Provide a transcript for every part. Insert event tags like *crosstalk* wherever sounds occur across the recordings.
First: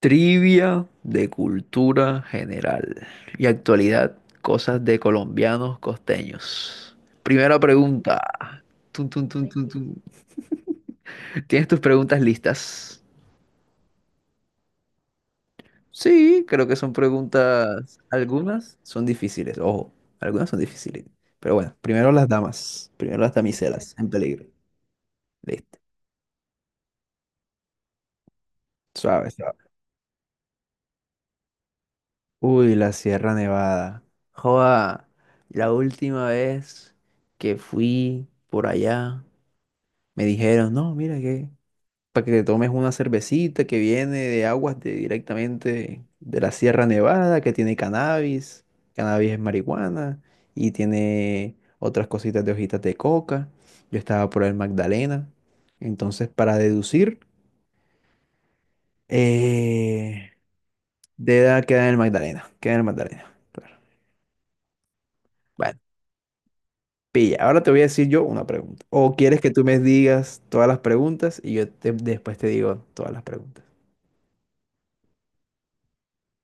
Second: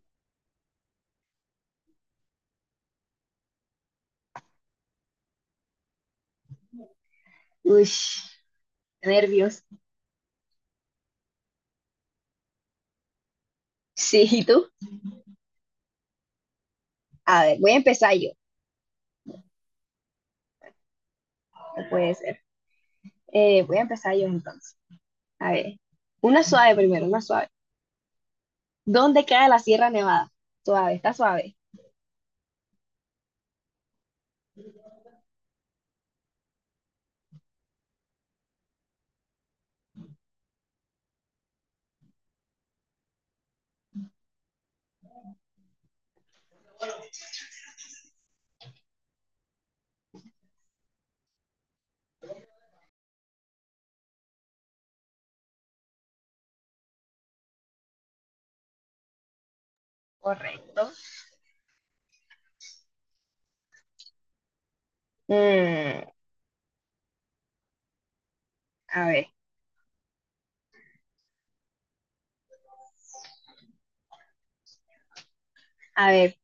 Trivia de cultura general y actualidad, cosas de colombianos costeños. Primera Uy, pregunta. Tun, tun, tun, nervios. tun, tun. ¿Tienes tus preguntas listas? Sí, ¿y tú? Sí, creo que son A ver, voy a preguntas. empezar yo, Algunas son difíciles, ojo, algunas son difíciles. Pero bueno, no primero puede las ser. damas, primero las Voy a damiselas en empezar yo peligro. entonces. A ver, Listo. una suave primero, una suave. ¿Dónde Suave, queda suave. la Sierra Nevada? Suave, está suave. Uy, la Sierra Nevada. Joda, la última vez que fui por allá. Me dijeron, no, mira que para que te tomes una cervecita que viene de aguas directamente de la Sierra Nevada, que tiene cannabis, cannabis es marihuana y tiene otras cositas de hojitas de coca. Yo estaba por el Magdalena. Entonces, para deducir, eh, Correcto. de edad queda en el Magdalena, queda en el Magdalena. Claro. Bueno, Mm, pilla, ahora te voy a decir yo una pregunta. a ¿O ver, quieres que tú me digas todas las preguntas y yo después te digo todas las preguntas? a ver,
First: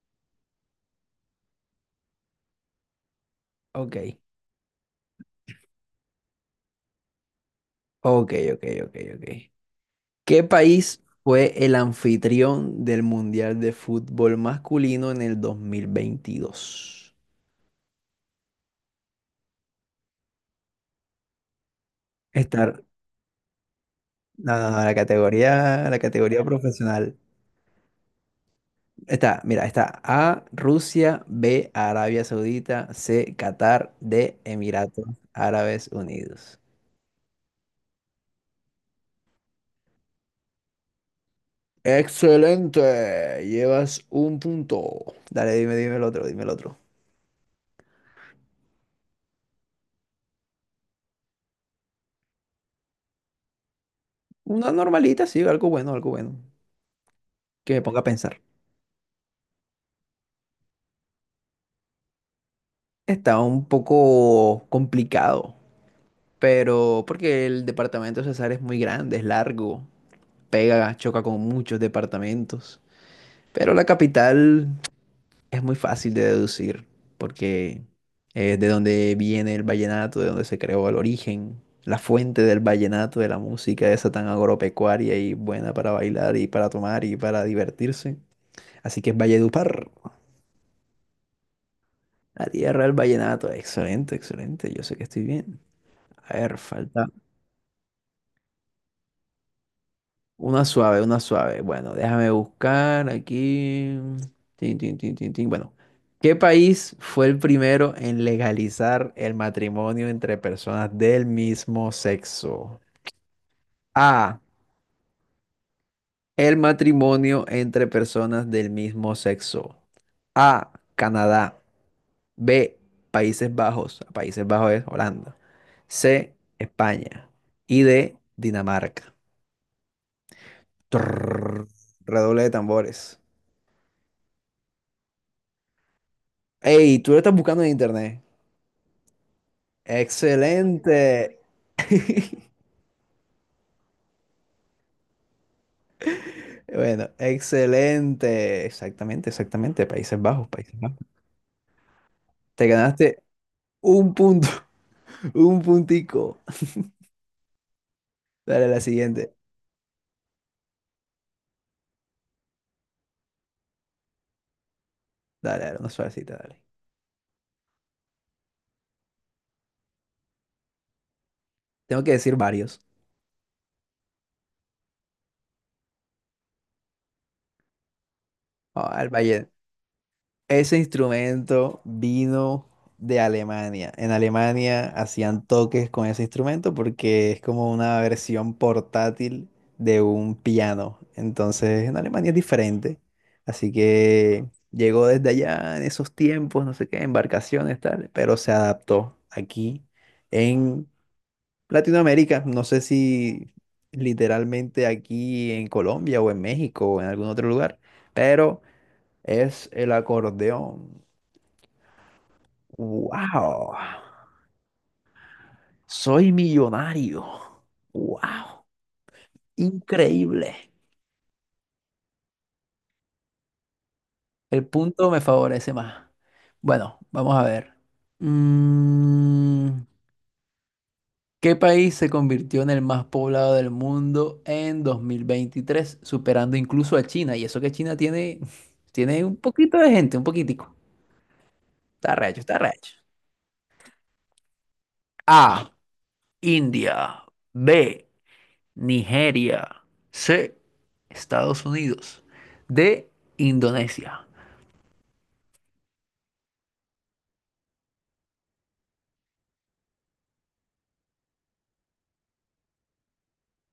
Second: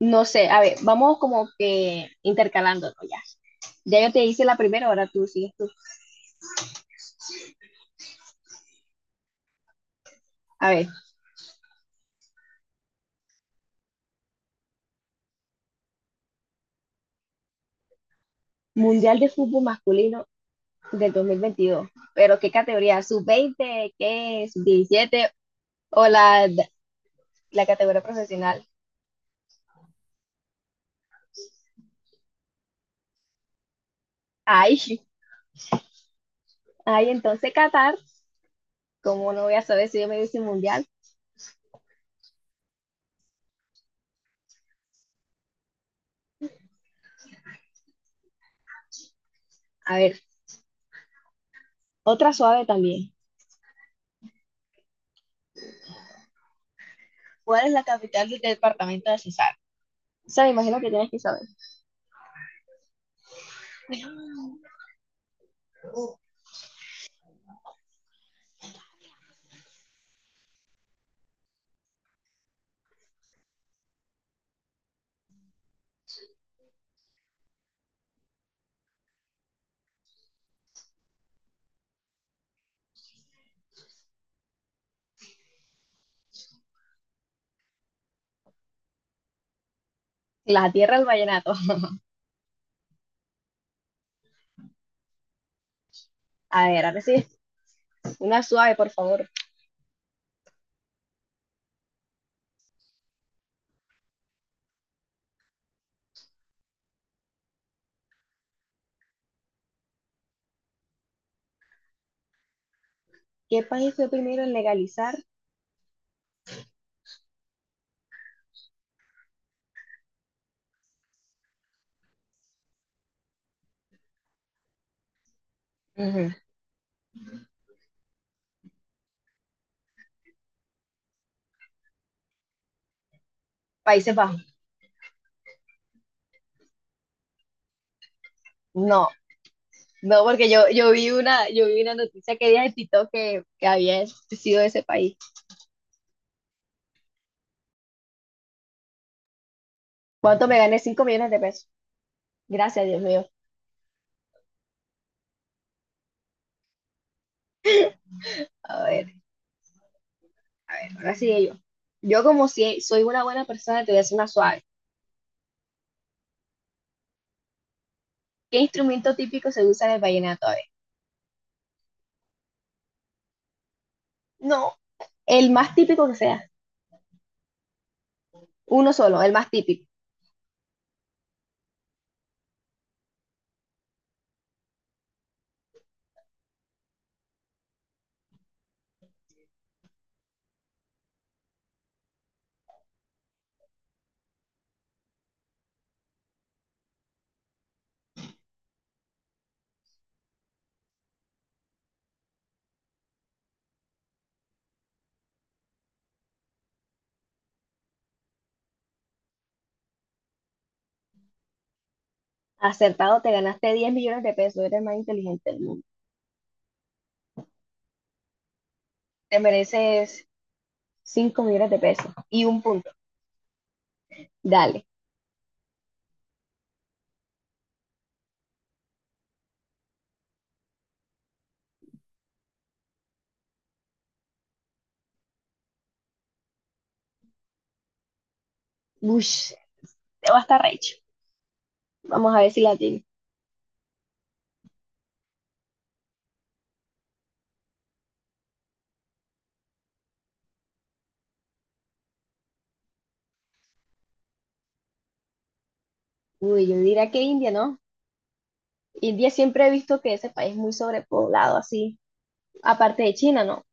no sé, a ver, vamos como que intercalándonos ya. Ya yo Ok. te hice la primera, ahora tú sigues tú. Ok, ok, ok, ok. ¿Qué A ver, país fue el anfitrión del Mundial de Fútbol Masculino en el 2022? Mundial de Fútbol Masculino del 2022. ¿Pero qué Estar, categoría? ¿Sub veinte? ¿Qué es? no, no, no, ¿Diecisiete? La ¿O categoría la profesional. Categoría profesional? Está, mira, está A, Rusia, B, Arabia Saudita, C, Qatar, D, Ay, Emiratos Árabes Unidos. ay, entonces Qatar, como no voy a saber si yo me hice mundial? Excelente, llevas un punto. Dale, dime, dime el otro, dime el otro. A ver, otra suave también. Una normalita, sí, algo bueno, algo bueno. ¿Cuál es Que me la ponga a capital del pensar. departamento de Cesar? O sea, me imagino que tienes que saber. Está un poco complicado, pero porque el departamento de Cesar es muy grande, es largo, pega, choca con muchos departamentos. Pero la capital es muy fácil de deducir, porque es de donde viene el vallenato, de donde se creó el origen, la fuente del vallenato, de la música esa tan agropecuaria y buena para bailar y para tomar y para divertirse. Así que es Valledupar, La tierra del vallenato. *laughs* la tierra del vallenato. Excelente, excelente, yo sé que estoy bien. A ver, A ver, ahora falta. sí, una suave, por favor. Una suave, una suave. Bueno, déjame buscar aquí. Tin, tin, tin, tin, tin. Bueno, ¿qué país fue el primero en legalizar el matrimonio entre personas del mismo sexo? ¿Qué país fue A. primero en legalizar? El matrimonio entre personas del mismo sexo. A. Canadá. B. Países Bajos. Países Bajos es Holanda. Ujú. C. España. Y D. Dinamarca. Trrr. Redoble de tambores. Países Bajos. Hey, tú lo estás buscando en internet. No, no, porque yo vi Excelente. una, yo vi una noticia que día de TikTok que había sido ese país. Bueno, excelente. Exactamente, exactamente. Países ¿Cuánto Bajos, me gané? Países Bajos. Cinco millones de pesos. Te Gracias, Dios ganaste mío. un punto, *laughs* un puntico. Dale a la A ver, siguiente. a ver, ahora sigue yo. Yo como si soy una buena persona, te voy a hacer una suave. Dale, dale, una suavecita, dale. ¿Qué instrumento típico se usa en el vallenato? A ver. Tengo que decir varios. No, el más típico que sea. Uno Ah, el solo, el más Valle. típico. Ese instrumento vino de Alemania. En Alemania hacían toques con ese instrumento porque es como una versión portátil de un piano. Entonces, en Alemania es diferente. Así que llegó desde allá en esos tiempos, no sé qué, embarcaciones, tal, pero se adaptó aquí en Latinoamérica. No sé si literalmente aquí en Colombia o en México o en algún otro lugar, pero es el acordeón. Acertado, te ganaste Wow, 10 millones de pesos. Eres el más inteligente del mundo. soy millonario. Wow, Te mereces increíble. 5 millones de pesos y un punto. El Dale. punto me favorece más. Bueno, vamos a ver. Mm, ¿Qué país se convirtió en el más poblado del mundo en 2023, superando incluso a China? Y eso que China tiene, *laughs* tiene Ush, un poquito de gente, un te va a estar poquitico. recho. Está Vamos a recho, ver está si la recho. tiene. A, India. B, Nigeria. C. Estados Unidos. D. Indonesia. Uy, yo diría que India, ¿no? India siempre he visto que ese país es muy sobrepoblado, así. Aparte de China, ¿no? O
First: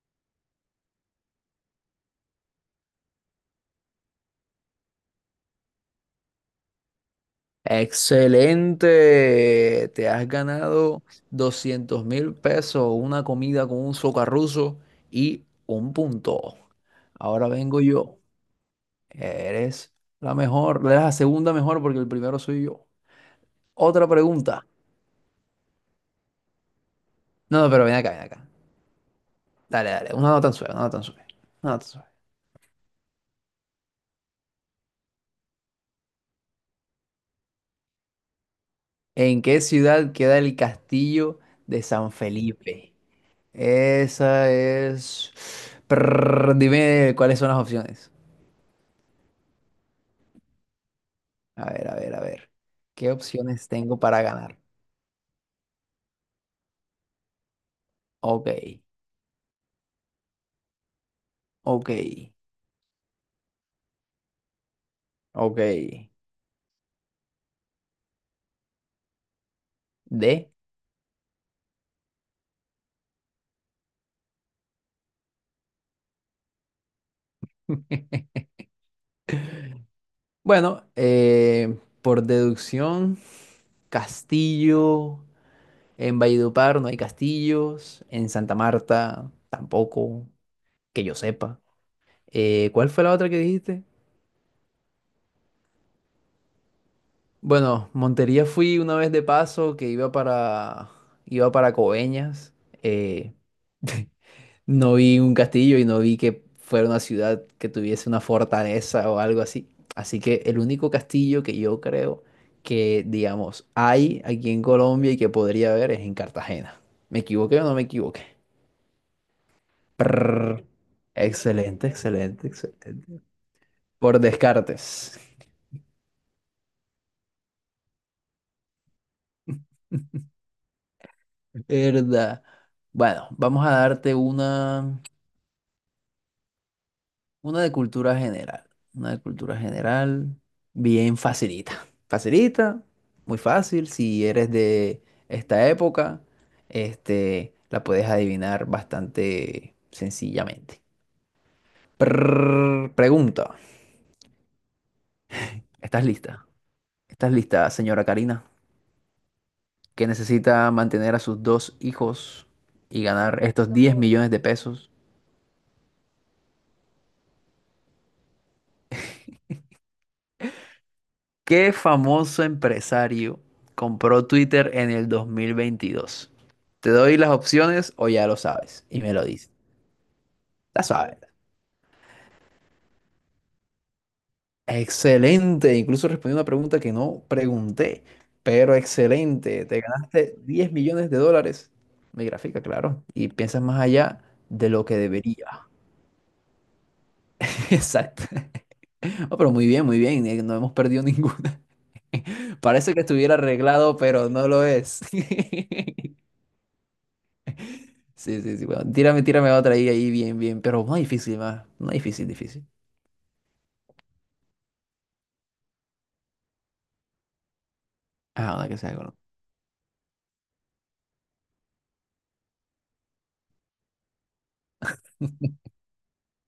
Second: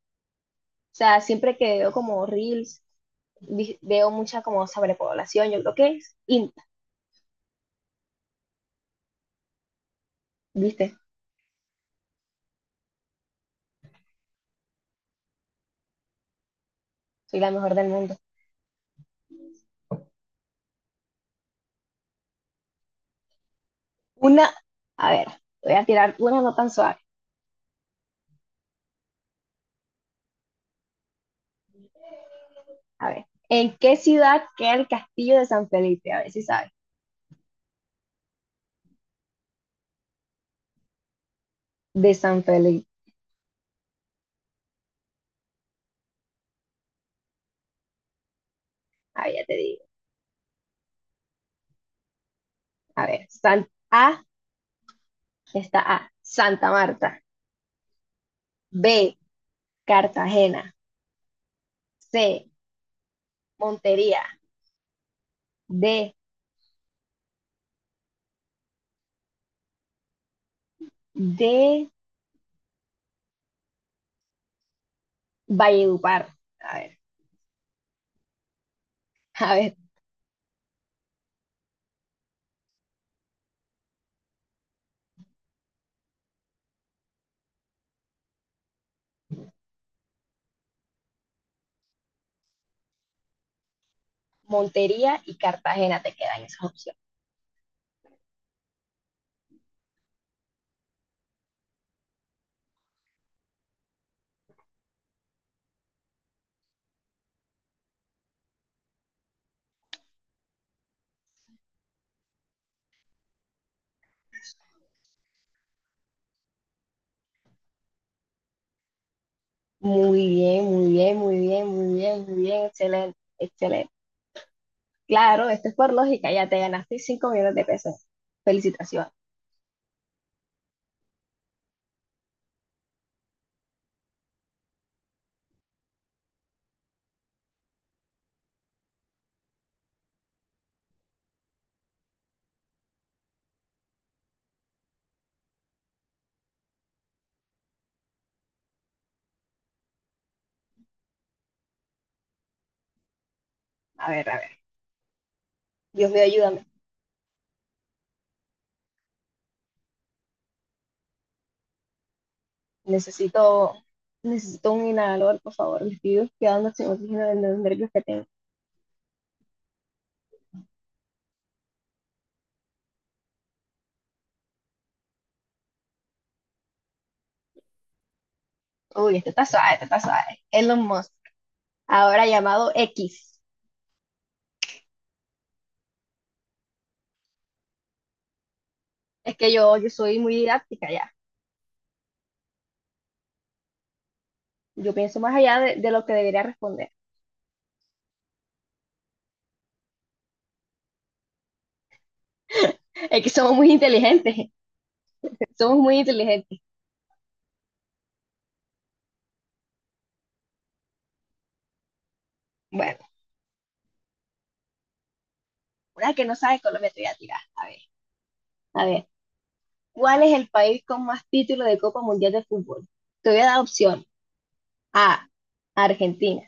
sea, siempre que veo como reels veo mucha como sobrepoblación, yo creo que es INTA, Excelente. Te has ¿viste? ganado 200.000 pesos, una comida con un socarruso y un punto. Soy Ahora la mejor vengo del mundo. yo. Eres la mejor, eres la segunda mejor porque el primero soy yo. Otra Una, pregunta. a ver, voy a tirar una no tan suave. No, no, pero ven acá, ven acá. Dale, dale. Una no tan suave, una no tan suave. Una no tan suave. A ver, ¿en qué ciudad queda el castillo de San Felipe? A ver si sabes. ¿En qué ciudad queda el castillo de San De San Felipe. Felipe? Esa es. Prrr, dime cuáles son las opciones. Ah, ya te digo. A ver, a ver, a ver. A ¿Qué ver, San opciones tengo A para ganar? está A, Santa Marta. Ok, B, Cartagena. ok, C, Montería. ok. D, D. D, Valledupar. A ver, *laughs* a ver, Bueno, por deducción, castillo. En Valledupar no hay castillos. En Santa Marta tampoco, que yo sepa. ¿Cuál fue la otra que dijiste? Montería y Cartagena te quedan esas opciones. Bueno, Montería fui una vez de paso que iba para Coveñas. eh, *laughs* no vi un castillo y no vi que fuera una ciudad que tuviese una fortaleza o algo así. Así que el único castillo que yo creo que, digamos, hay aquí en Colombia y que podría haber es en Cartagena. ¿Me equivoqué o no me equivoqué? Muy Prrr. bien, muy bien, muy bien, Excelente, muy bien, muy excelente, bien, excelente, excelente. excelente. Por Descartes. Claro, esto es por lógica, ya te ganaste 5 millones de pesos. Felicitaciones. *laughs* ¿Verdad? Bueno, vamos a darte una. Una de cultura general. Una de cultura general. Bien facilita. *laughs* Facilita, muy fácil. Si eres de esta época, la puedes adivinar bastante sencillamente. Prrr, pregunta. A ver, a ver. ¿Estás Dios mío, lista? ayúdame. ¿Estás lista, señora Karina? Que necesita mantener a sus dos hijos y ganar estos Necesito, diez millones de necesito un pesos inhalador, por favor. Me estoy quedando sin oxígeno de los nervios que tengo. ¿Qué famoso empresario compró Twitter en el 2022? Te doy las opciones o ya lo sabes y me Uy, lo este está dices. suave, este está suave. Elon La Musk, sabes. ahora llamado X. Excelente. Incluso respondí una pregunta que no pregunté, pero Es que excelente. yo, Te yo soy muy ganaste 10 didáctica millones ya. de dólares. Mi gráfica, claro. Y piensas más allá de lo Yo que pienso más allá debería. De lo que debería responder. *laughs* Exacto. Oh, pero muy bien, muy bien. No hemos perdido ninguna. *laughs* Parece que Es que estuviera somos muy arreglado, pero no inteligentes, lo es. *laughs* somos muy *laughs* inteligentes. Sí, sí, sí, bueno, tírame otra ahí, ahí, bien, bien, pero no difícil, más, no difícil, difícil. Bueno. Una que no sabe Colombia te voy a tirar. A ver, Ah, una que a sea ver. con. ¿Cuál es el país con más títulos de Copa Mundial de Fútbol? Te voy a dar opción. A, Argentina.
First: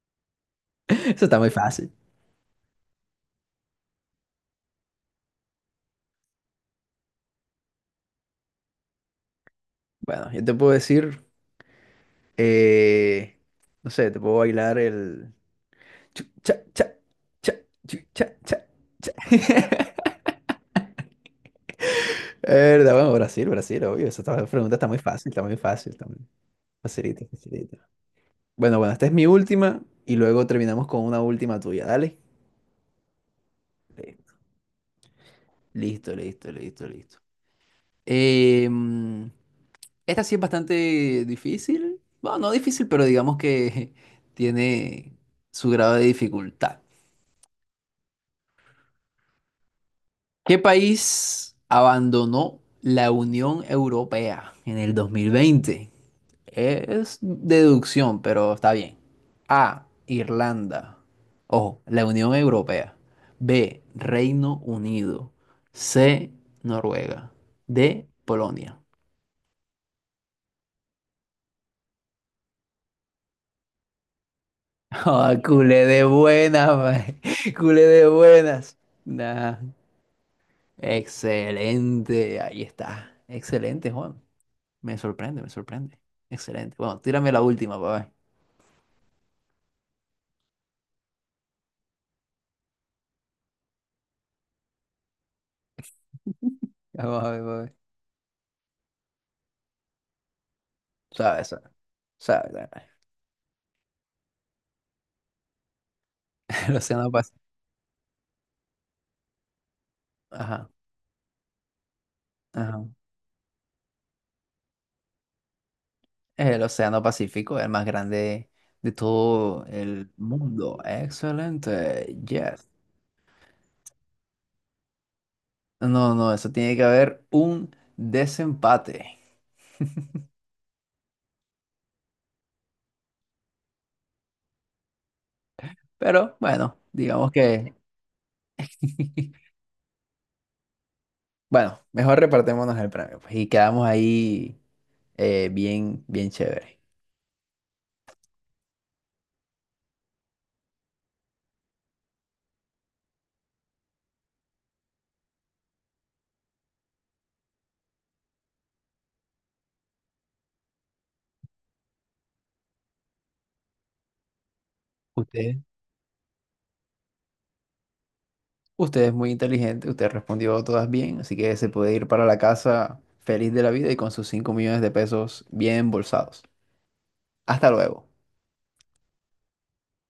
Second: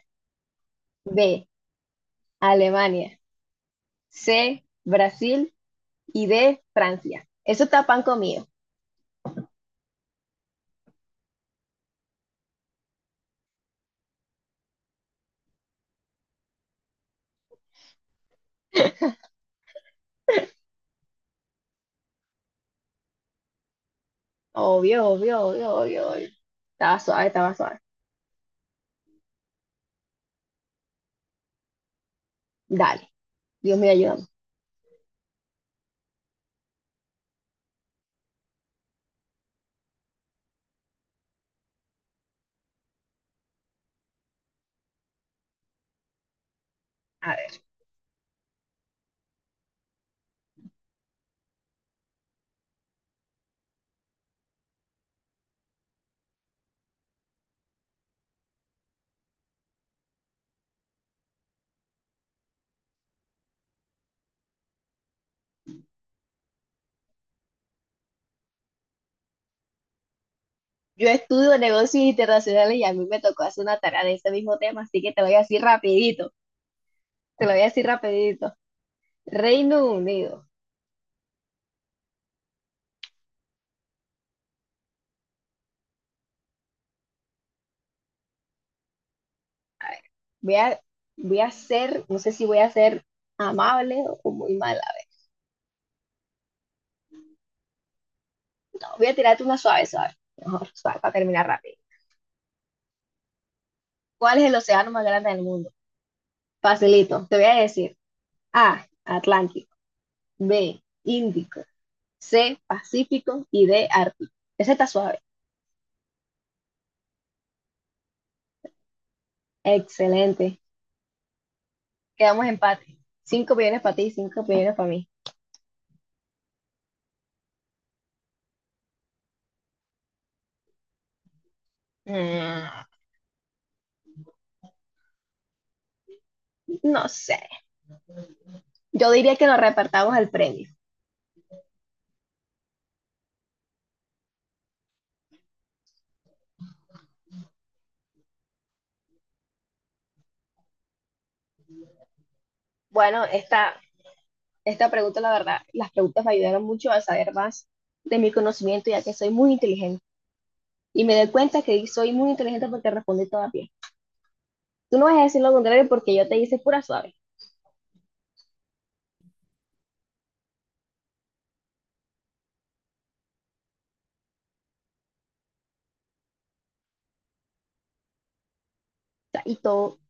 *laughs* Eso está B, muy fácil. Alemania. C, Brasil. Y D, Francia. Eso está pan comido. Bueno, yo te puedo decir, eh, no sé, te puedo bailar el. Chu, cha, cha, cha, chu, cha, cha, cha. *laughs* Verdad, bueno, Brasil, Brasil, obvio, esa pregunta está muy Obvio, fácil, obvio, está muy obvio, fácil, obvio, está muy obvio. Estaba facilita, suave, estaba facilita. suave. Bueno, bueno, esta es mi última y luego terminamos con una última tuya, dale. Dale, Dios me ayuda. Listo, listo, listo, listo. Listo. Em, Esta sí es bastante difícil. Bueno, no difícil, pero digamos que *laughs* tiene su grado de dificultad. A ver, ¿Qué país abandonó la Unión Europea en el 2020? Es deducción, pero está bien. A, Irlanda. Ojo, la Unión Europea. B, Reino Unido. C, Noruega. D, Polonia. yo estudio negocios internacionales y a mí me tocó hacer una tarea de ese mismo tema, así que te voy Ah, a decir culé de rapidito. buenas, mae. Te lo *laughs* voy a Culé decir de rapidito. buenas. Nah, Reino Unido. excelente, ahí está. Excelente, Juan. Me sorprende, me sorprende. Excelente. Bueno, tírame la última, papá. A ver, voy a, voy a ser, no sé si voy a ser amable o muy mala. Vamos a ver, pa'. No, voy a tirarte una suave, suave. Mejor, suave, para Sabe, terminar sabe, rápido. sabe, sabe. ¿Cuál es el océano más grande del mundo? *laughs* El Océano Facilito, te Pacífico. voy a decir. A, Atlántico. Ajá, B, Índico. C, ajá. Pacífico. Y D, Ártico. Ese está suave. El Océano Pacífico, el más grande de todo el Excelente. mundo. Excelente, Quedamos yes. empate. Cinco millones para ti, cinco millones para mí. No, no, eso tiene que haber un desempate. Mm, Pero bueno, no digamos sé. que. Yo diría *laughs* que nos repartamos el premio. Bueno, mejor repartémonos el premio, pues, y quedamos ahí bien, bien chévere. Bueno, esta pregunta, la verdad, las preguntas me ayudaron mucho a saber más de mi conocimiento, ya que soy muy inteligente. Y me doy cuenta que soy muy inteligente porque respondí todas bien. Tú no vas a decir lo Usted, contrario porque yo te hice pura suave. O usted es muy inteligente, usted respondió todas bien, así que se puede ir para la casa feliz de la vida y con sus 5 millones de pesos bien embolsados. Hasta luego. sea, y todo,